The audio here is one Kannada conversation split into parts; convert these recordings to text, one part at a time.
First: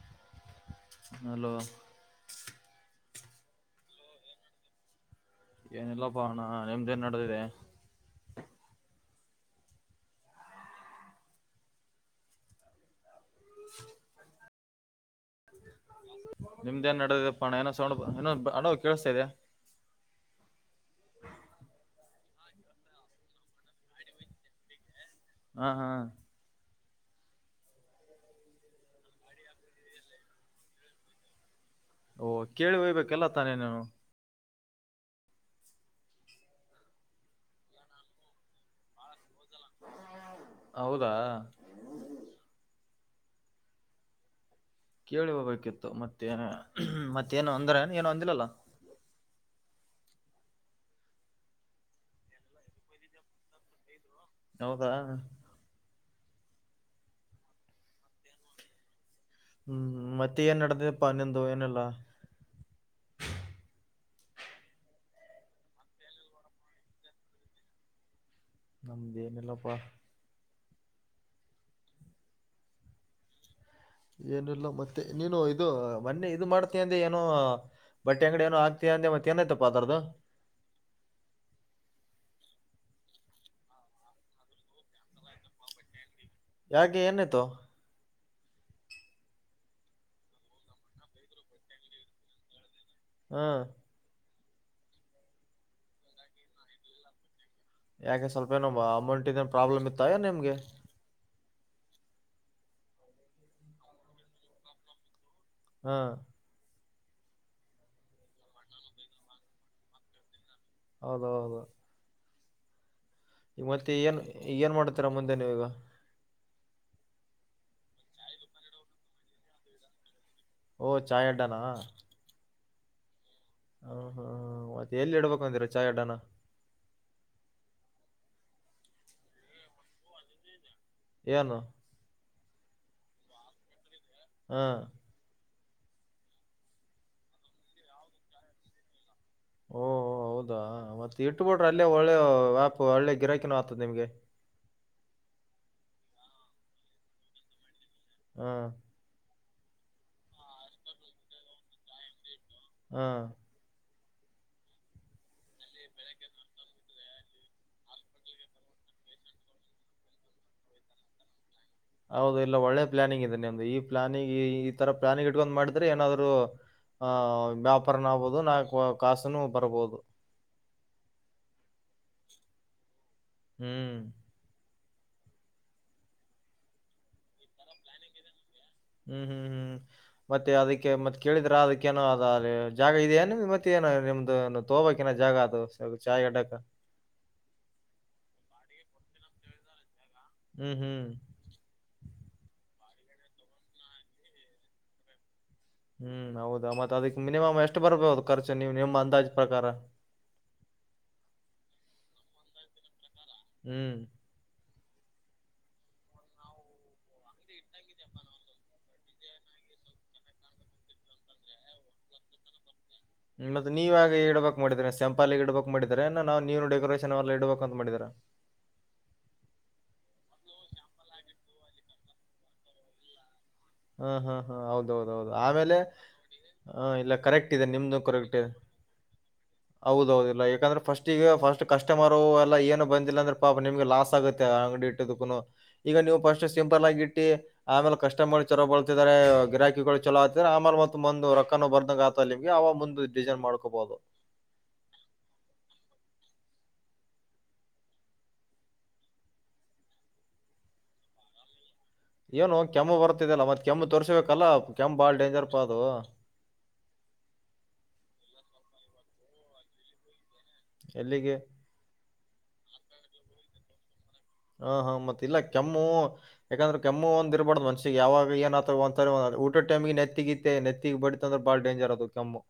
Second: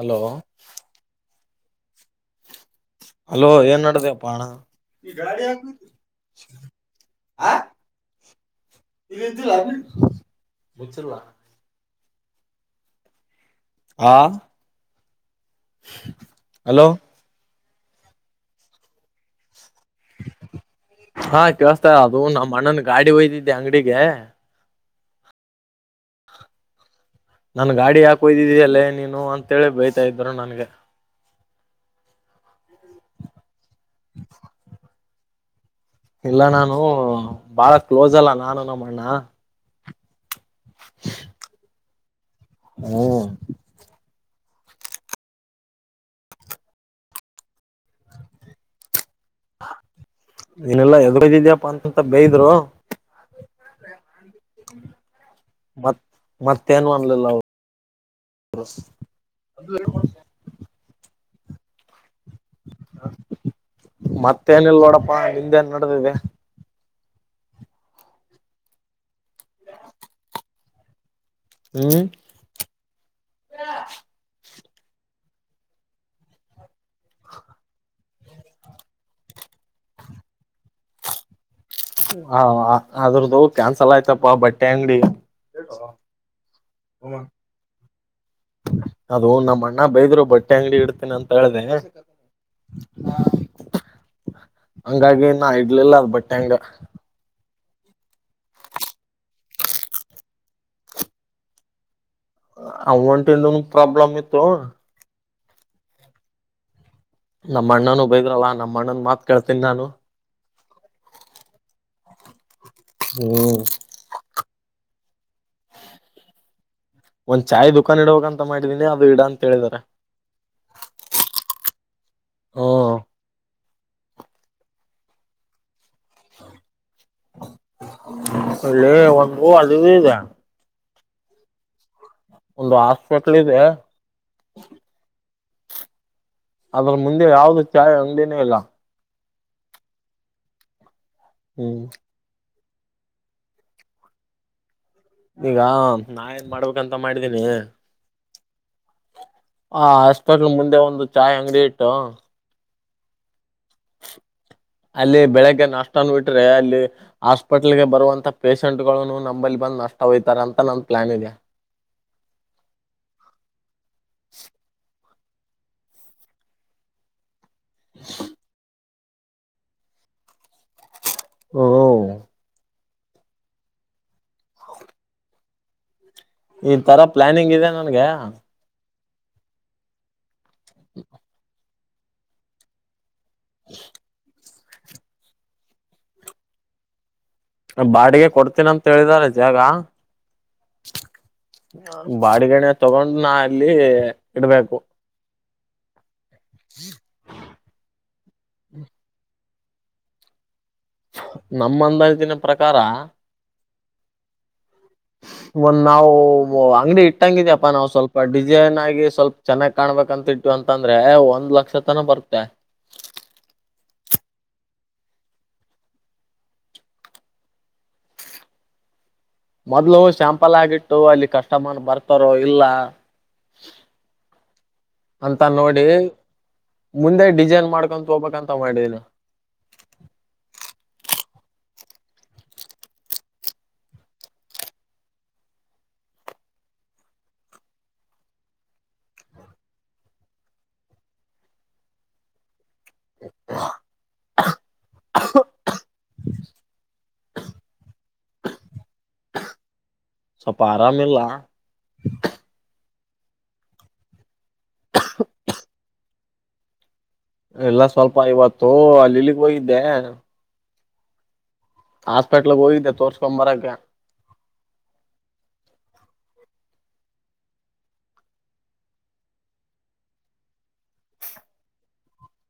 ಹಲೋ ಹಲೋ ಹಲೋ ಏನ್ ನಡ್ದೆಪ್ಪ ಅಣ್ಣ ಈ ಗಾಡಿ ಹೋಯ್ತು ಏನಿಲ್ಲಪ್ಪ ಅಣ್ಣ ನಿಮ್ದೇನ್ ನಡೆದಿದೆ ಹ ಇಲ್ಲಿ ಮುಚ್ಚಿಲ್ಲ [unintelligible] ಹಾ ಹಲೋ ನಿಮ್ದೇನ್ ನಡೆದಪ್ಪಣ ಏನೋ ಸೌಂಡ್ ಏ ಹಲೋ ಕೇಳಸ್ತಾ ಇದ್ಯಾ ಹಾ ಕೇಳಸ್ತಾ ಅದು ನಮ್ಮ ಅಣ್ಣನ್ ಗಾಡಿ ಒಯ್ದಿದ್ದೆ ಅಂಗಡಿಗೆ ಹಾ ಹಾ ನನ್ ಗಾಡಿ ಹಾಕ ಹೊಯ್ದಿದ್ದೀ ಅಲ್ಲೇ ನೀನು ಅಂತೇಳಿ ಬಯತಾ ಇದರು ನನ್ಗೆ ಓಹ ಕೇಳಿ ಹೊಯ್ಬೇಕ ಎಲ್ಲ ತಾನೇ ನೀನು ಹ [unintelligible] ಇಲ್ಲ ನಾನು ಬಾಳ ಕ್ಲೋಸ್ ಅಲ್ಲ ನಾನು ನಮ್ಮ ಅಣ್ಣ ಹೌದಾ ಹ್ಮ ಕೇಳಿ ಹೋಯಬೇಕಿತ್ತು ಮತ್ತೇ ಮತ್ತೇನು ಅಂದ್ರ ಏ ಏನು ಅಂದಿಲ್ಲಲ್ಲ ನೀನೆಲ್ಲಾ ಎಲ್ಲಿದ್ದೀಯಪ್ಪ ಅಂತಂತ ಬಯದ್ರು ಹೌದಾ ಮತ್ ಮತ್ತೇನು ಅನ್ಲಿಲ್ಲ [unintelligible] ಹ್ಮ್ ಮತ್ತೆ ಏನ್ ನದಿದೆಪ್ಪಾ ಅನ್ನೆಂದು ಏನಲ್ಲಾ ಮತ್ತೇನಿಲ್ಲ ನೋಡಪ್ಪಾ ನಿಂದೇನ್ ನಡೆದಿದೆ ನಮ್ದ ಏನಿಲ್ಲಪ್ಪ ಹ್ಮ್ ಏನಿಲ್ಲ ಮತ್ತೆ ನೀನು ಇದು ಮೊನ್ನೆ ಇದು ಮಾಡ ಆ ಅಂದ ಏನು ಬಟ್ಟೆ ಅಂಗಡಿ ಏನು ಆಗ್ತ ಅಂದೆ ಮತ್ತೆ ಏನಾಯ್ತಪ್ಪಾ ಅದ್ರುದು ಹಾ ಅದ್ರ್ದು ಕ್ಯಾನ್ಸಲ್ ಆಯ್ತಪ್ಪಾ ಬಟ್ಟೆ ಅಂಗಡಿ ಯಾಕೆ ಏನಾಯ್ತು ಅದು ನಮ್ಮ ಅಣ್ಣ ಬೈದ್ರು ಬಟ್ಟೆ ಅಂಗಡಿ ಇಡ್ತೇನ ಅಂತ ಹೇಳ್ದೆ ಹ್ಮ್ ಹಂಗಾಗಿ ನ ಇಡ್ಲಿಲ್ಲ ಅದ ಬಟ್ಟೆ ಅಂಗ ಯಾಕೆ ಸ್ವಲ್ಪ ಏನೊ ಅಮೌಂಟ್ ಇದನ್ ಪ್ರಾಬ್ಲಮ್ ಇತ್ತ ನಿಮ್ಗೆ ಅಮೊನ್ಟ್ ಇಂದು ಪ್ರಾಬ್ಲಮ್ ಇತ್ತು ಹಾ ನಮ್ಮ ಅಣ್ಣನು ಬೈದ್ರಲ್ಲಾ ನಮ್ಮಣ್ಣನ್ ಮಾತ್ ಕೇಳ್ತೀನಿ ನಾನು ಹೌದ ಹೌದು ಹ್ಮ್ ಈ ಮತ್ತೆ ಏನ್ ಏನ್ ಮಾಡ್ತಾರ ಮುಂದಿನ ಈಗ ಒಂದ್ ಚಾಯ್ ದುಖಾನ್ ಇಡ್ಬೇಕಂತ ಮಾಡಿದೀನಿ ಅದು ಇಡಾ ಅಂತ ಹೇಳಿದಿದ್ದಾರೆ ಓ ಚಾಯ ಅಡ್ಡಾನಾ ಹ್ಮ ಹ್ಮ್ ಹ್ಮ್ ಮತ್ತೆ ಎಲ್ಲಿ ಇಡ್ಬೇಕು ಅಂದಿರ ಚಾಯ್ ಅಡ್ಡಾನ ಅಲ್ಲ ಒಂದ ಹೂ ಅಲ್ಲಿದ ಇದೆ ಏನು ಒಂದು ಹಾಸ್ಪೆಟ್ಲ್ ಇದೆ ಹಾ ಅದ್ರ ಮುಂದೆ ಯಾವ್ದ ಚಾಯೆ ಅಂಗೇನೆ ಇಲ್ಲ ಓಹ ಹೌದಾ ಮತ್ತೆ ಇಟ್ಬಿಟ್ರೆ ಹ್ಮ್ ಅಲ್ಲೇ ಒಳ್ಳೆ ವ್ಯಾ ಹ ಒಳ್ಳೆ ಗಿರಾಕಿನೂ ಆಗ್ತದೆ ನಿಮ್ಗೆ ಈಗ ನಾ ಏನ್ ಮಾಡ್ಬೇಕಂತ ಮಾಡಿದ್ದೀನಿ ಹಾ ಹ ಅಸ್ಪೆಟ್ಲ್ ಮುಂದೆ ಒಂದು ಚಾಯ್ ಅಂಗಡಿ ಇಟ್ಟು ಹಾ ಹ್ಮ್ ಅಲ್ಲಿ ಬೆಳಗ್ಗೆ ನಷ್ಟನ ಬಿಟ್ರೆ ಅಲ್ಲಿ ಹಾಸ್ಪಿಟ್ಲ್ಗೆ ಬರುವಂತ ಪೇಶೆಂಟ್ ನು ನಂಬಲ್ಲಿ ಬಂದ್ ನಷ್ಟ ಹೋತಾರೆ ಅಂತ ನಂದು ಪ್ಲಾನ್ ಇದೆ ಹೌದು ಇಲ್ಲ ಒಳ್ಳೆ ಪ್ಲಾನಿಂಗ ಇದೆ ನಿಮ್ದು ಈ ಪ್ಲಾನಿಂಗ್ ಈ ತರ ಪ್ಲಾನಿ ಗಿಟ್ಕೊಂಡ್ ಮಾಡಿದ್ರೆ ಏನಾದ್ರು ಆಹ್ ವ್ಯಾಪಾರ ಆಗ್ಬಹದು ನಾ ಕಾಸನು ಬರಬಹುದು ಹ ಹ್ಮ್ ಈ ತರ ಪ್ಲಾನಿಂಗ್ ಇದೆ ನನ್ಗ ಹ್ಮ್ ಹ್ಮ್ ಹ್ಮ್ ಮತ್ತೆ ಅದಕ್ಕೆ ಮತ್ತ್ ಕೇಳಿದ್ರ ಅದಕ್ಕೇನ ಅದ ಅ ಜಾಗ ಇದೆಯಏನ್ ಮತ್ತೆ ಏನ ನಿಮ್ದು ತೋಬಕಿನ ಜಾಗ ಅದು ಚಾಯ್ ಅಡ್ಡಕ ಬಾಡಿಗೆ ಕೊಡ್ತೀನ ಅಂತ ಹೇಳಿದಿದ್ದಾರೆ ಜಾಗ ಹ್ಮ್ ಹ್ಮ್ ಬಾಡಗಣ ತಗೊಂಡು ನಾ ಅಲ್ಲಿ ಇಡ್ಬೇಕು ಹ್ಮ್ ಹೌದಾ ಮತ್ತತ್ ಅದಕ್ ಮಿನಿಮಮ್ ಎಷ್ಟು ಬರ್ಬದು ಖರ್ಚು ನೀವು ನಿಮ್ಮ ಅಂದಾಜ ಪ್ರಕಾರ ನಮ್ಮಂದತಿನ ಪ್ರಕಾರ ಹ್ಮ್ ಹ [unintelligible] ಒಂದ್ ನಾವು ಅಂಗಡಿ ಇಟ್ಟಂಗಿದ್ಯಪ್ಪಾ ನಾ ಸ್ವಲ್ಪ ಡಿಸೈನ್ ಆಗಿ ಸ್ವಲ್ಪ ಚೆನ್ನಾಗ್ ಕಾಣ್ಬೇಕಕ್ಂತಟ್ಟು ಅಂತಂದ್ರೆ ಒಂದ್ ಲಕ್ಷ ತನ ಬರ್ತ್ತೆ ಮತ್ತೆ ನೀವ ಆಗ ಇಡ್ಬೇಕಕ್ ಮಾಡಿದ್ರ ಸೆಂಪಲ್ಲ್ಲಿ ಇಡ್ಬೇಕಕ್ ಮಾಡಿದರ ನಾವ್ ನೀವನು ಡೆಕೋರೇಷನ್ ಎಲ್ಲ ಇಡಬೇಕಂತ ಮಾಡಿದರಾ ಮೊದ್ಲು ಸ್ಯಾಂಪಲ್ ಆಗಿಟ್ಟು ಅಲ್ಲಿ ಕಷ್ಟಮನ್ ಬರ್ತಾರೋ ಇಲ್ಲ ಹ್ಮ ಹಾ ಹಾ ಹೌದೌದ ಹೌದು ಅಂತ ಆಮೇಲೆ ನೋಡಿ ಆ, ಇಲ್ಲ ಮುಂದೆ ಡಿಸೈನ್ ಮಾಡ್ಕೊತ್ ಹೋಗ್ಬೇಕಂತ ಮಾಡಿದೀನ ಹೌದೌದಲ್ಲ ಯಾಕಂದ್ರೆ ಫಸ್ಟ್ ಈಗ ಫಸ್ಟ್ ಕಸ್ಟಮರ್ ಎಲ್ಲ ಏನು ಬಂದಿಲ್ಲ ಅಂದ್ರೆ ಪಾಪ ನಿಮ್ಗೆ ಲಾಸ್ ಆಗುತ್ತೆ ಅಂಗಡಿ ಇಟ್ಟಕ್ಕ ಈಗ ನೀವು ಪಸ್ಟ್ ಟೆಂಪಲ್ ಆಗಿಟ್ಟಿ ಆಮೇಲೆ ಕಷ್ಟ ಮಾಡ ಚಲ ಬಳತಿದ್ದಾರೆ ಗಿರಾಕಿಗಳು ಚಲೋ ಆತ ಆಮ ಮುಂದು ರೊಕ್ಕನು ಬಂದಾಗ ಆತ ನಿಮಗೆ ಮುಂದ ಡಿಸೈನ್ ಮಾಡ್ಕೋಬಹದು ಅ ಅ ಸ್ವಲ್ಪ ಆರಾಮ ಇಲ್ಲ ಏನು ಕೆಮ್ಮು ಬರ್ತಿದಲ್ಲಾ ಮತ್ ಕೆಮ್ಮು ತೋರ್ಸಬೇಕಲ್ಲ ಕೆಮ್ಮು ಬಾಳ್ ಡೇಂಜರ್ ಪ ಅದು ಎಲ್ಲ ಸ್ವಲ್ಪ ಇವತ್ತು ಅಲ್ಲಿ ಇಲ್ಲಿಗೆ ಹೋಗಿದ್ದೆ ಎಲ್ಲಿಗೆ ಹಾಸ್ಪೆಟ್ಲ್ಗ್ ಹೋಗಿದ್ದೆ ತೋರ್ಸ್ಕೊಬರಕ್ಕೆ ಹಾ ಹಾ ಮತ್ತ ಇಲ್ಲ ಕೆಮ್ಮು ಯಾಕಂದ್ರೆ ಕೆಮ್ಮು ಒಂದ ಇರಬಾರ್ದ್ ಮನ್ಷಿಗೆ ಯಾವಾಗ ಏನ್ ಆತ ಒಂತ ಊಟದ ಟೈಮಿಗೆ ನೆಗಿತೆ ನೆತ್ತಿಗೆ ಬಡ ಅಂದ್ರೆ ಬಾಳ ಡೇಂಜರ್ ಅದು ಕೆಮ್ಮು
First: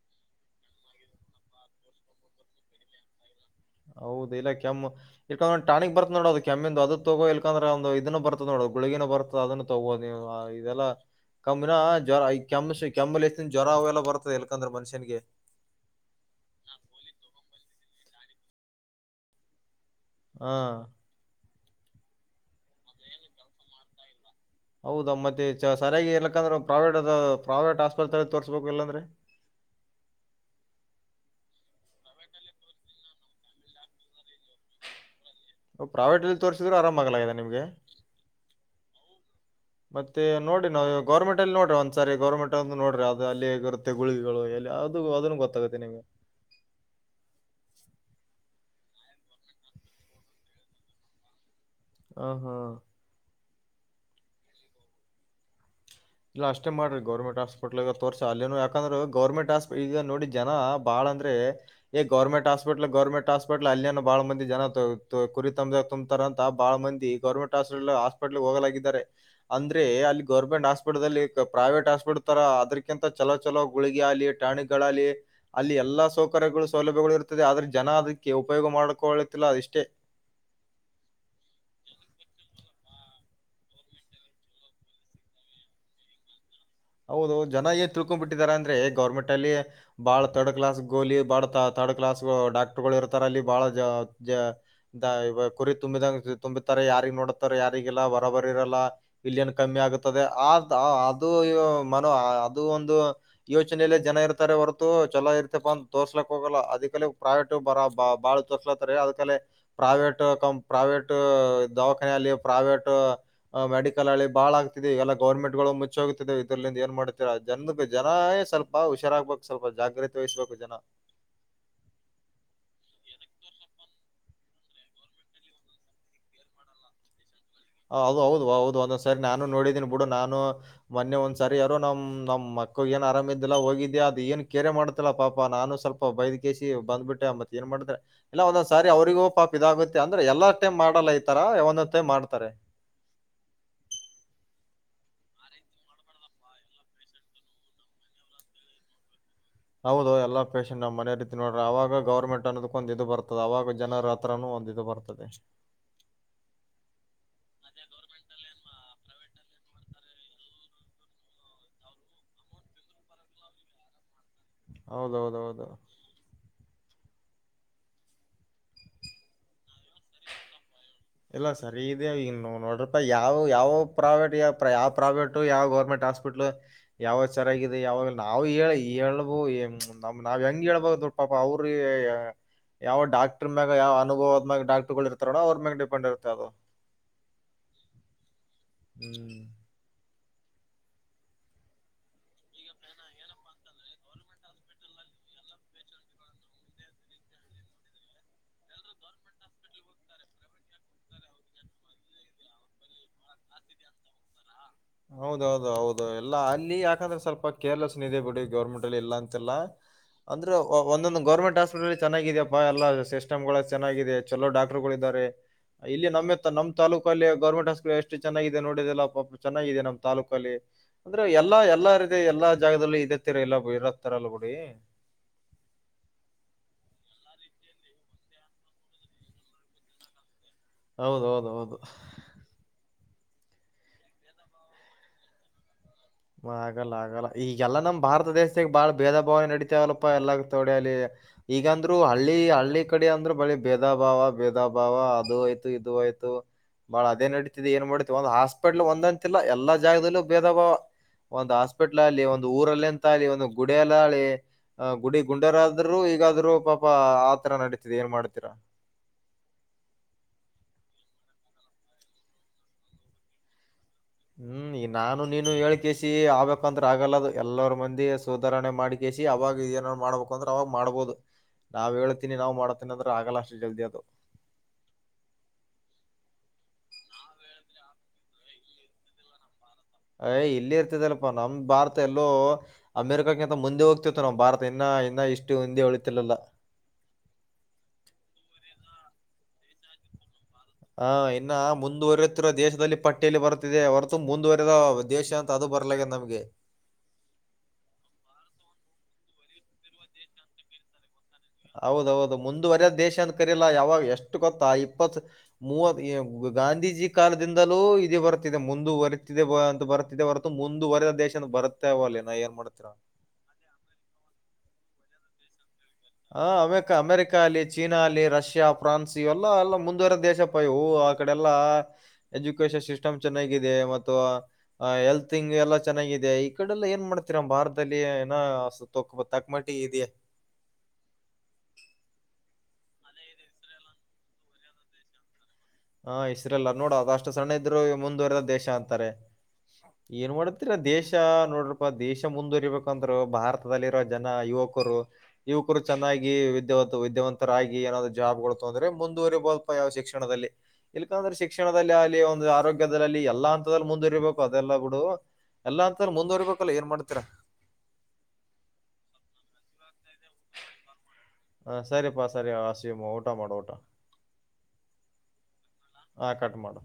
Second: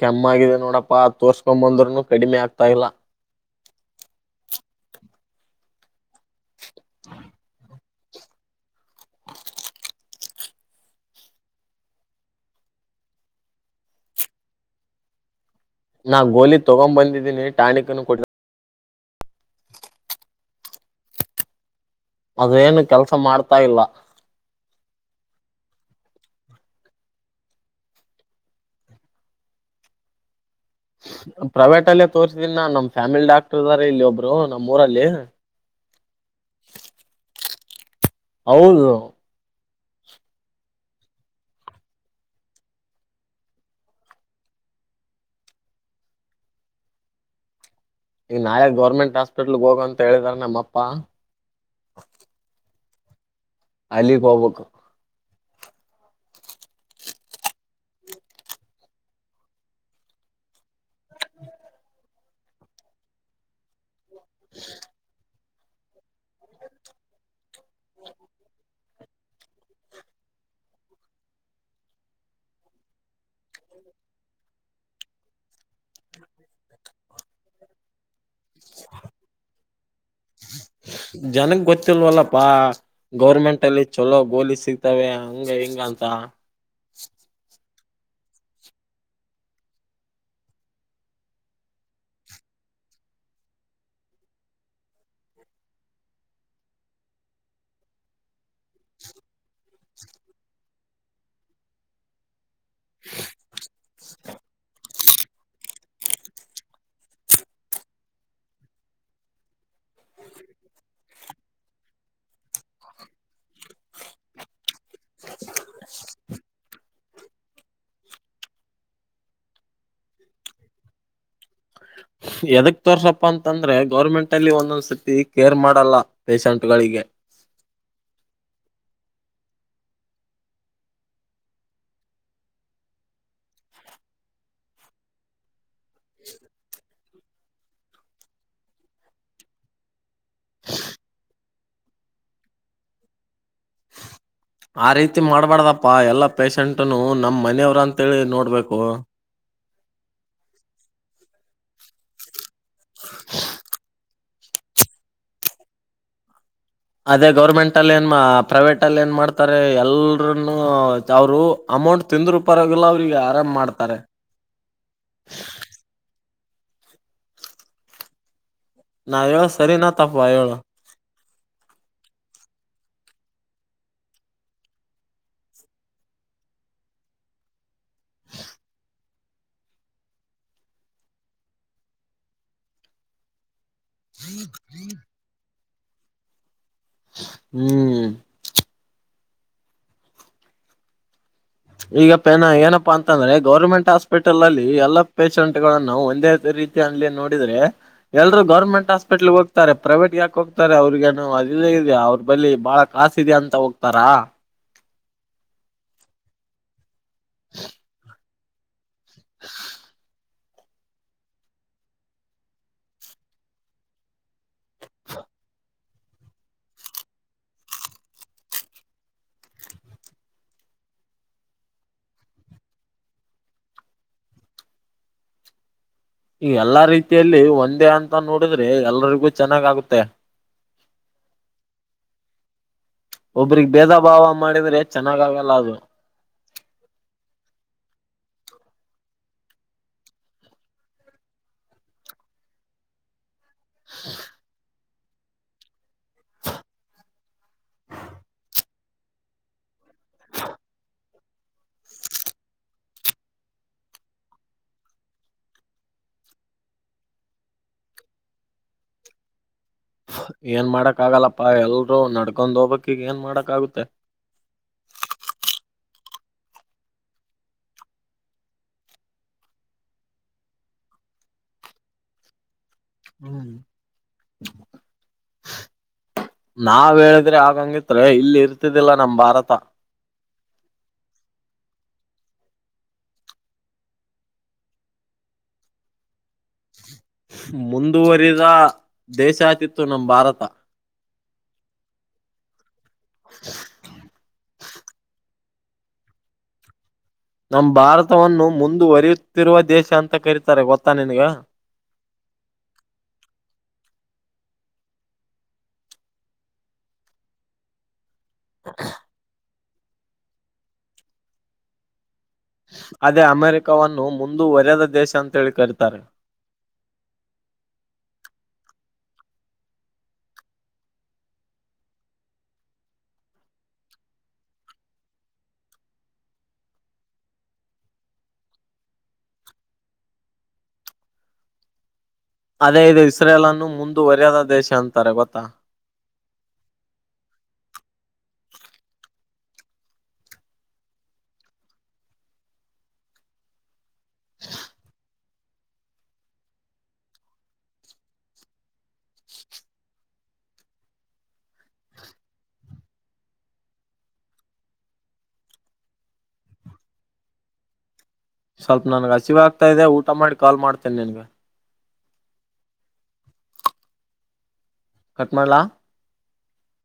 ಕೆಮ್ಮಾಗಿದೆ ನೋಡಪ್ಪಾ ತೋರ್ಕೊ ಬಂದ್ರುನು ಕಡಿಮೆ ಆಗ್ತಾ ಇಲ್ಲ ಹೌದ ಇಲ್ಲ ಕೆಮ್ಮು ಇಕೊಂಡ್ ಒ ಟಾಣಿಕ್ ಬರ್ತ್ ನೋಡ ಅದು ಕೆಮ್ಮಂದು ಅದು ತಗೋ ಇಲ್ಕಂದ್ರೆ ಒಂದು ಇದನ್ನ ಬರ್ತದ ನೋಡ ಗುಳಗಿನ ಬರ್ತದೆ ಅದನ್ನು ತಗೋದು ನೀವುದೆಲ್ಲ ಕಮ್ಮಿನ ಜ್ವರ ಈ ಕೆಮ್ಮಸ ಕೆಮ್ಮಲ್ಲಿ ಎನ್ ಜ್ವರ ಅವೆಲ್ಲ ಬರ್ತದೆ ಎಲ್ಕಂದ್ರ ಮನುಷ್ಯನ್ಗೆ ನಾ ಗೋಲಿ ತೊಗೊ ಬಂದಿದ್ದೀನಿ ಟಾಣಿಕೂ ಕೊಟ್ಟ ಹಾ ಅದೇಏನು ಕೆಲ್ಸ ಮಾಡ್ತಾ ಇಲ್ಲ ಹೌದಾ ಮತ್ತೆ ಸರಿಯಾಗಿ ಏನಕ್ಕಂದ್ರೆ ಪ್ರೈವೇಟ್ ಅದ ಪ್ರೈವೇಟ್ ಆಸ್ಪತ್ರೆ ತೋರ್ಸ್ಬೇಕು ಇಲ್ಲಾಂದ್ರೆ ಹ್ಮ್ ಪ್ರೈವೇಟ ಅಲ್ಲೇ ತೋರ್ಸಿದನ್ ನ ನಮ್ ಫ್ಯಾಮಿಲಿ ಡಾಕ್ಟರ್ರ ಇಲ್ಲಿ ಒಬ್ರು ನಮ್ಮ್ ಊರಲ್ಲಿ ವು ಪ್ರೈವಟ್ ಅಲ್ಲಿ ತೋರಿಸಿದ್ರರು ಆರಾಮ ಆಾಗಲಾಗಿದೆಮಗೆ ಹೌದು ಮತ್ತೆ ನೋಡಿರಿ ನಾವವು ಗೌರ್ಮೆಂಟ್ ಅಲ್ಲಿ ನೋಡ್ರಿ ಒಂದ್ಸರಿ ಗೌರ್ಮೆಂಟ್ ಅಂದು ನೋಡ್ರಿ ಅದು ಅಲ್ಲಿ ಹೇಗಿರುತ್ತೆ ಗುಳಿಗಳು ಅದು ಅದನ್ನು ಗೊತ್ತಾಗುತ್ತೆ ನಿಮ್ಗೆ ಹ್ಮ್ ಈಗ ನಾೆ ಗೌರ್ಮೆಂಟ್ ಹಾಸ್ಪಿಟ್ಲ್ಗ್ ಹೋಗ ಅಂತ ಹೇಳಿದಾರ ನಮ್ಮಪ್ಪಾ ಹ ಹಾ ಅಲ್ಲಿಗ್ ಹೋಗ್ಬೇಕು ಇಲ್ಲ ಅಷ್ಟೇ ಮಾಡ್ರಿ ಗರ್ಮೆಂಟ್ ಆಸ್ಪಿಟ್ಲ್ಗ ತೋರ್ಸ ಅೇನು ಯಾಕಂದ್ರೆ ಗೌರ್ಮೆಂಟ್ ಆಸ್ಟ್ ಈಗ ನೋಡಿ ಜನ ಬಾಳ ಅಂದ್ರೆ ಏ ಗೌರ್ಮೆಂಟ್ ಆಸ್ಪಿಟ್ಲ್ ಗೌರ್ಮೆಂಟ್ ಹಾಸ್ಪಿಟ್ಲ್ ಅಲ್ಲಿನ ಬಹಳ ಮಂದ ಜನ ಕುರಿತ ತುಂಬಾಬೊಂಬರ ಅಂತ ಬಹಳ ಮಂದ ಗರ್ಮಂಟ್ಸ್ ಹಾಸ್ಪಿಟ್ಲ್ಗೆ ಹೋಗಲಾಗಿದ್ದಾರೆ ಅಂದ್ರೆ ಅಲ್ಲಿ ಗೌರ್ಮೆಂಟ್ಸ್ ಹಪಲ್ಲಿ ಪ್ರೈವೇಟ್ ಹಾಸ್ಪಿಟ್ಲ್ ತರ ಅದಕಿಂತ ಚಲೋ ಚಲೋ ಗುಳಿಗೆ ಆಲಿ ಟಣಿಗಳಲ್ಲಿ ಅಲ್ಲಿ ಎಲ್ಲಾ ಸೌಕರ್ಯಗಳು ಸೌಲಭ್ಯಗಳು ಇರುತ್ತದೆ ಆದ್ರೆ ಜನ ಅದಕ್ಕೆ ಉಪಯೋಗ ಮಾಡ್ಕೊಳ್ಳುತ್ತಿಲ್ಲ ಅದ ಇಷ್ಟೇ ಹ್ಮ ಜನಗ್ ಗೊತ್ತಿಲ್ವಲ್ಲಪ್ಪಾ ಗೌರ್ಮೆಂಟ್ ಅಲ್ಲಿ ಚಲೋ ಗೋಲಿ ಸಿಗ್ತವೆ ಹಂಗ ಹಿಂಗ ಅ ಅಂತ ಹೌದು ಜನ ಎ ತಿಳ್ಕೊಂಡ್ ಬಿಿಟ್ಟಿದ್ದಾರೆ ಅಂದ್ರೆ ಗೌರ್ಮೆಂಟ್ ಅಲ್ಲಿ ಬಹಳ ರ್ಡ್ ಕ್ಲಸ್ ಗೋಲಿ ಬಹಳ ತರ್ಡ್ ಕ್ಲಸ್ ಡಾಕ್ಟರ್ಗಳು ಇರ್ತಾರೆ ಅಲ್ಲಿ ಬಹಳ ಕುರಿ ತುಂಬಿದಂ ತುಂಬಾರೆ ಯಾರಿಗೆ ನೋಡುತ್ತಾರೆ ಯಾರಿಗೆಲ್ಲ ಬರಬರಿ ಇರಲ್ಲ ಬಿಲಿಯನ್ ಕಮ್ಮಿ ಆಗುತ್ತದೆ ಅದು ಮನ ಅದು ಒಂದು ಯೋಚನಲ್ಲ ಜನ ಇರ್ತಾರೆ ಹೊರತ ಚಲೋ ಇರ್ತಪ್ಪ ಅಂದ ತೋರ್ಸಲಕ್ ಹೋಗಲ್ಲ ಅದ ಕಾಲ ಪ್ರೈವೇಟ ಬರ ಬ ಬಾಳ ತೋಸ್ಲತ್ತಾರೆ ಅದಕಲೆ ಪ್ರೈವೇಟ್ ಕಂ ಪ್ರೈವೇಟ್ ದವಾಖಾನೆಯಲ್ಲಿ ಪ್ರೈವೇಟ್ ಮೆಡಿಕಲ್ ಅಲ್ಲಿ ಬಾಳ ಆಗ್ತಿದೆ ಇವೆಲ್ಲ ಗೌರ್ಮೆಂಟ್ ಗಳು ಮುಚ್ಚೋಗ ಏನ್ ಮಾಡ್ತೀರಾ ಜನ ಜನ ಸ್ವಲ್ಪ ಹುಷಾರಾಗ್ಬೇಕು ಸ್ವಲ್ಪ ಜಾಗ್ರತೆ ವಹಿಸ್ಬೇಕು ಜನ ಹ ಎದಕ್ ತೋರ್ಸಪ್ಪಾ ಅಂತಂದ್ರೆ ಗೌರ್ಮೆಂಟ್ ಅಲ್ಲಿ ಒಂದೊಂದ್ ಸತಿ ಕೇರ್ ಮಾಡಲ್ಲ ಪೇಶಂಟ್ಗಳಿಗೆ ಗೆ ಹ ಅದ ಹೌದು ಹೌದು ಒಂದೊಂದ್ ಸರಿ ನಾನು ನೋಡಿದೀನಿ ಬಿಡು ನಾನು ಮೊನ್ನೆ ಒಂದ್ ಸರಿ ಯಾರರು ನಮ್ ನಮ್ಮ್ ಅಕ್ಕ ಏನ್ ಆರಾಮ ಇದಿದ್ದಿಲ್ಲಾ ಹೋಗಿದ್ದಿ ಅದು ಏನ್ ಕ ಕೆರೆ ಮಾಡ್ತಲ್ಲಾ ಪಾಪಾ ನಾನು ಸ್ವಲ್ಪ ಬೈದ್ ಕೇಿ ಬಂದ್ಬಿಟ್ಟೆ ಮತ್ತೆ ಮಾಡಿದ್ರೆ ಇಲ್ಲ ಒಂದೊಂದ್ ಸಾರಿ ಅವರಿಗೂ ಪಾಪ ಇದಾಗುತ್ತೆ ಅಂದ್ರೆ ಎಲ್ಲ ಟೈಮ್ ಮಾಡಲ್ಲ ಇತಾರ ಒಂದ್ ಟೈ್ ಮಾಡ್ತಾರೆ ಆ ರೀತಿ ಮಾಡಬಾರಡ್ದಪ್ಪ ಎಲ್ಲ ಪೇಶಂಟ್ನು ನಮ್ಮ ಮನೆಯವ್ರ ಅಂತೇಳಿ ನೋಡ್ಬೇಕು ಹೌದು ಎಲ್ಲಾ ಪೇಶಷಂಟ್ ನಮ್ಮ್ ಮನೆ ರೀತಿ ನೋಡ್ರ ಅವಾಗ ಗೌರ್ಮೆಂಟ್ ಅನ್ನದ್ ಒಂದ ಇದು ಬರ್ತದ ಅವಾಗ ಜನರ ಹತ್ರನೂ ಹೊಂದಿದು ಬರ್ತದೆ ಅದೇ ಗೌರ್ಮೆಂಟ್ ಅ ಏನ್ ಪ್ರೈವೇಟ್ ಅಲ್ಲಿ ಏನ್ ಮಾಡ್ತ ತಾರೆ ಎಲ್ರನ್ನು ಅವರು ಅಮೌಂಟ್ ತಿಂದರುೂಪರವಾಗಿಲ್ಲ ಅವ್ರಿಗೆ ಆರಾಮ್ ಮಾಡ್ತಾರೆ ಹೌದೌದೌದು ನಾವ ಹೇಳ ಸರಿನಾ ತಪ್ಪ ಹೇಳ ಇಲ್ಲ ಸರಿ ಇ ಇನ್ನು ನೋಡ್ರಪ್ಪ ಯಾವ ಯಾವ ಪ್ರಾವೇಟ್ ಯಾವ ಯಾವ್ ಪ್ರಾವೆಟ್ ಯಾವ ಗೌರ್ಮೆಂಟ್ ಹಾಸ್ಪಿಟ್ಲ್ ಯಾವ ಚೆಾಗಿದೆ ಯಾವಾಗ ನಾವು ಹೇಳಳ್ಬ್ ನಾವ್ ಹೆಂಗ ಹಳ್ಬ ಸ್ವಲ್ಪಪ ಅವ್ರ ಯಾವ ಡಾಕ್ಟರ್ ಮ್ಯಾಗಾವ ಅನುಭವದ ಮಾಗ ಡಾಕ್ಟ ಗಳು ಇರ್ತಾರೋ ಅವ್ರ ಮ್ಯಾಗ ಡಿಪೆಂಡ ಇರ್ತೆ ಅದು ಹ್ಮ್ ಹ್ಮ್ ಈಗಪ್ಪನ ಏನಪ್ಪಾ ಅಂತಂದ್ರೆ ಗೌರ್ಮೆಂಟ್ ಹಾಸ್ಪಿಟಲ್ ಅಲ್ಲಿ ಎಲ್ಲ ಪೇಶಷೆಂಟ್ ಗಳಗಳನ್ನು ಒಂದೇ ರೀತಿ ಅಂಗ ನೋಡಿದ್ರೆ ಎಲ್ರು ಗರ್ಟ್ ಹಾಸ್ಪಿಟ್ಲ್ಗೆ ಹೋಗ್ತಾರೆ ಪ್ರೈವೇಟ್ ಯಾಕ ಹ್ತಾರೆ ಅವ್ರಿಗಏನು ಇ ಇದ್ಯಾ ಅವ್ರ ಬಳಿ ಬಾಳ ಕಾಸ ಇದ್ಯಾ ಅಂತ ಹೋಗ್ತಾರಾ ಹೌದೌದು ಹೌದು ಎಲ್ಲಾ ಅಲ್ಲಿ ಯಾಕಂದ್ರೆ ಸ್ವಲ್ಪ ಕೇರ್ಲೆಸ್ನ್ ಇದೆ ಬಿಡಿ ಗೌರ್ಮೆಂಟ್ ಇಲ್ಲ ಅಂತೆಲ್ಲ ಅಂದ್ರೆ ಒಂದೊಂದು ಗೌರ್ಮೆಂಟ್ ಹಾಸ್ಪಿಟಲ್ ಚೆನ್ನಾಗಿದಪ್ಪಾ ಎಲ್ಲ ಸಿಸ್ಟಮ್ಗಳು ಚೆನ್ನಾಗಿದೆ ಚಲೋ ಡಾಕ್ಟ್ರುಗಳ ಇದಿದ್ದಾರೆ ಇಲ್ಲಿ ನಮ್ಮೆ ನಮ್ಮ ತಾಲೂಕ ಅಲ್ಲಿ ಗೌರ್ಮೆಂಟ್ ಹಾಸ್ಕುಗಳು ಎಷ್ಟು ಚೆನ್ನಾಗಿದೆ ನೋಡಿದೆಲ್ಲಾ ಚೆನ್ನಾಗಿದೆ ನಮ್ಮ್ ತಾಾಲೂಕ ಅಲ್ಲಿ ಅಂದ್ರೆ ಎಲ್ಲಾ ಎಲ್ಲ ಇದೆ ಎಲ್ಲಾ ಜಾಗದಲ್ಲಿ ಇದೆತ್ತರ ಎಲ್ಲ ಇರತರ ಅ ಹಗ ಈ ಎಲ್ಲಾ ರೀತಿಯಲ್ಲಿ ಒಂದೇ ಅಂತ ನೋಡಿದ್ರೆ ಎಲ್ರಿಗೂ ಚೆನ್ನಾಗ್ ಆಗುತ್ತೆ ಹೌದ ಹೌದ ಹೌದು ಒಬ್ರಗ್ ಭೇದ ಭಾವ ಮಾಡಿದ್ರೆ ಚೆನ್ನಾಗ ಆಗಲ್ಲ ಅದು ಆಗಲ್ಲ ಆಗಲ್ಲ ಈಗೆಲ್ಲ ನಮ್ ಭಾರತ ದೇಶದಾಗ ಬಾಳ ಭೇದ ಭಾವನೆ ನಡೀತೇವಲ್ಲಪ್ಪಾ ಎಲ್ಲಾ ತೋಡ ಅಲ್ಲಿ ಈಗಂದ್ರು ಹಳ್ಳಿ ಹಳ್ಳಿ ಕಡೆ ಅಂದ್ರೆ ಬಳಿ ಭೇದ ಭಾವ ಭೇದ ಭಾವ ಅದು ಆಯ್ತು ಯ್ತು ಬಾಳ ಅದೇ ನಡೀತ ಏನ್ ಮಾಡ ಒಸ್ ಹಾಪೆಟ್ ಒಂದಂತಿಲ್ಲ ಎಲ್ಲ ಜಾಗದಲ್ಲೂ ಭೇದಾವ ಒಂದ್ ಹಾಸ್ಪಿಟ್ಲ ಅಲ್ಲಿ ಒಂದು ಊರಲ್ಲಂತ ಆಿ ಒಂದು ಗುಡ ಎಲ್ಲ ಆಳಿ ಆ ಗುಡಿ ಗುಂಡರಾದ್ರು ಈಗಾದ್ರು ಪಾಪಾ ಆತರ ನಡೀತಿದೆ ಏನ್ ಮಾಡ್ತೀರ ಹ ಏನ್ ಮಾಡಕ್ ಆಗಲ್ಲಪ್ಪಾ ಎಲ್ರೂ ನಡ್ಕೊಂಡ್ ಹೋಗ್ಕ್ ಈಗ ಏನ್ ಮಾಡಾಕ್ ಆಗುತ್ತೆ ಹ್ಮ್ ಈ ನಾನು ನೀನು ಹೇಳ್ಕಸ ಆಗ್ಬೇಕಂದ್ರ ಆಗಲ್ಲದು ಎಲ್ಲರ ಮಂದಿ ಸುಧಾರಣೆ ಮಾಡ್ಕ ಅವಾಗ ನ್ ಮಾಡ್ಬೇಕು ಅಂದ್ರೆ ಅವಾಗ್ ಮಾಡ್ಬಹದು ನಾವ್ ಹೇಳ್ತಿನಿ ನಾವು ಮಾಡ ಾದ್ರೂ ಆಗಲ್ಲ ಹ್ಮ್ ಅಷ್ಟು ಜಲ್ದಿ ಅದು ನಾವ್ ಹೇಳಿದ್ರೆ ಆಗಂಗಿತ್ ಇಲ್ಲಿ ಇರ್ತಿದ್ದಿಲ್ಲ ನಮ ಭಾರತ ಯ್ ಇಲ್ಲಿ ಇರ್ತದಲ್ಪಾ ನಮ್ ಭಾರತ ಎಲ್ಲೋ ಅಮೆರಿಕಕ್ಕಿಂತ ಮುಂದೆ ಹೋಗ್ತಿತ್ತು ನಾ್ ಭಾರತ ಇನ್ನ ಇನ್ನ ಇಷ್ಟು ಹಂದೆ ಉಳತಿಲಲ್ಲ ಮುಂದುವರಿದ ದೇಶ ಆತಿತ್ತು ನಮ ಭಾರತ ಹ ಇನ್ನು ಮುಂದುವರಿತಿಿರೋ ದೇಶದಲ್ಲಿ ಪಟ್ಟಿಯಲ್ಲಿ ಬರ್ತಿದೆ ಹೊರತು ಮುಂದುವರೆದ ದೇಶ ಅಂತ ಅದು ಬರ್ಲಕ್ಕ ನಮ್ಗೆ ನಮ ಭಾರತವನ್ನು ಮುಂದುವರಿಯುತ್ತಿರುವ ದೇಶ ಅಂತ ಕರಿತಾರೆ ಗೊತ್ತಾ ನಿನ್ಗ ಹೌದೌದು ಮುಂದುವರೆ ದೇಶ ಅಂತ ಕರಿಲ್ಲ ಯಾವಾಗ ಎಷ್ಟು ಗೊತ್ತಾ ಇಪ್ಪತ್ ಮೂವತ್ ಗಾಂಧೀಜಿ ಕಾಲದಿಂದಲೂ ಇ ಬರ್ತಿದೆ ಮುಂದುವರೆತಿದೆ ಅಂತ ಬರ್ತಿದೆ ಬರುತ ಮುಂದುವರೆದ ದೇಶ ಬರುತ್ತವಲ್ಲ ಅದೇ ಅಮೆರಿಕವನ್ನು ಮುಂದುವರದ ದೇಶ ಅಂತೇಳಿ ಕರೀತಾರೆ ಹ ಅಮೆಕ ಅಮೆರಿಕ ಅಲ್ಲಿ ಚೀನಾ ಅಲ್ಲಿ ರಷ್ಯಾ ಫ್ರಾನ್ಸ್ ಇವೆಲ್ಲ ಎಲ್ಲ ಮುಂದುವರೆ ದೇಶಪ್ಪ ಇವು ಆಡೆಲ್ಲ ಎಜುಕನ್ ಸ್ಟಮ್ ಚೆನ್ನಾಗಿದೆ ಮತ್ತು ಹೆಲ್ಂಗ ಎಲ್ಲ ಚೆನ್ನ ಈ ಕಡೆಲ್ಲ ಏನ್ ಮಾಡ್ತೀರ ಭಾರದಲ್ಲಿ ಏನ ತಕ ತಕಮಟಿ ಇದಾ [unintelligible] ಅದೇ ಇದು ಇಸ್ರೇಲ್ ಅನ್ನು ಮುಂದುವರಯದ ದೇಶ ಅಂತಾರೆ ಗೊತ್ತಾ ಹಾ ಇಸ್ರಲ್ಲ ನೋಡ ಅದು ಅಷ್ಟು ಸಣ್ಣ ಇದ್ರು ಮುಂದುವರೆದ ದೇಶ ಅಂತಾರೆ ಏನ್ ಮಾಡತಿರ ದೇಶ ನೋಡ್ರಪಾ ದೇಶ ಮುಂದುವರಿಬೇಕಂದ್ರು ಭಾರತದಲ್ಲಿ ಜನ ಯುವಕರು ಯುವಕರು ಚೆನ್ನಾಗಿ ವಿದ್ಯಾವ ವಿದ್ಯಾವಂತರಾಗಿ ಏನಾದರು ಜಾಬ್ಗಳುತ ಅಂದ್ರೆ ಮುಂದುವರಿಬಲ್ಪ ಯಾವ ಶಿಕ್ಷಣದಲ್ಲಿ ಏಲ್ಲಾಂದ್ರೆ ಶಿಕ್ಷಣದಲ್ಲಿ ಆಗ್ಲಿ ಒಂದು ಆರೋಗ್ಯದಲ್ಲಿಲ್ಲಿ ಎಲ್ಲಾ ಹಂತದಲ್ಲಿ ಮುಂದಿರಿಬೇಕು ಅದೆಲ್ಲ ಬಿಡು ಎಲ್ಲಾ ಅಂತಾರೆ ಮುಂದುವರಿಬೇಕಲ್ಲ ಏನ್ ಮಾಡ್ತೀರಾ ಸ್ವಲ್ಪ ನನ್ಗ್ ಹಸಿವ ಆಗ್ತಾ ಇದೆ ಊಟ ಮಾಡಿ ಕಾಲ್ ಮಾಡ್ತೇನೆ ನಿನ್ಗ ಹಾ ಸರಿಪಾ ಸರಿ ಆಸಮ್ಮ ಊಟ ಮಾಡ ಊಟ ಕಟ್ ಮಾಡ್ಲಾ? ಹಾ ಕಟ್ ಮಾಡು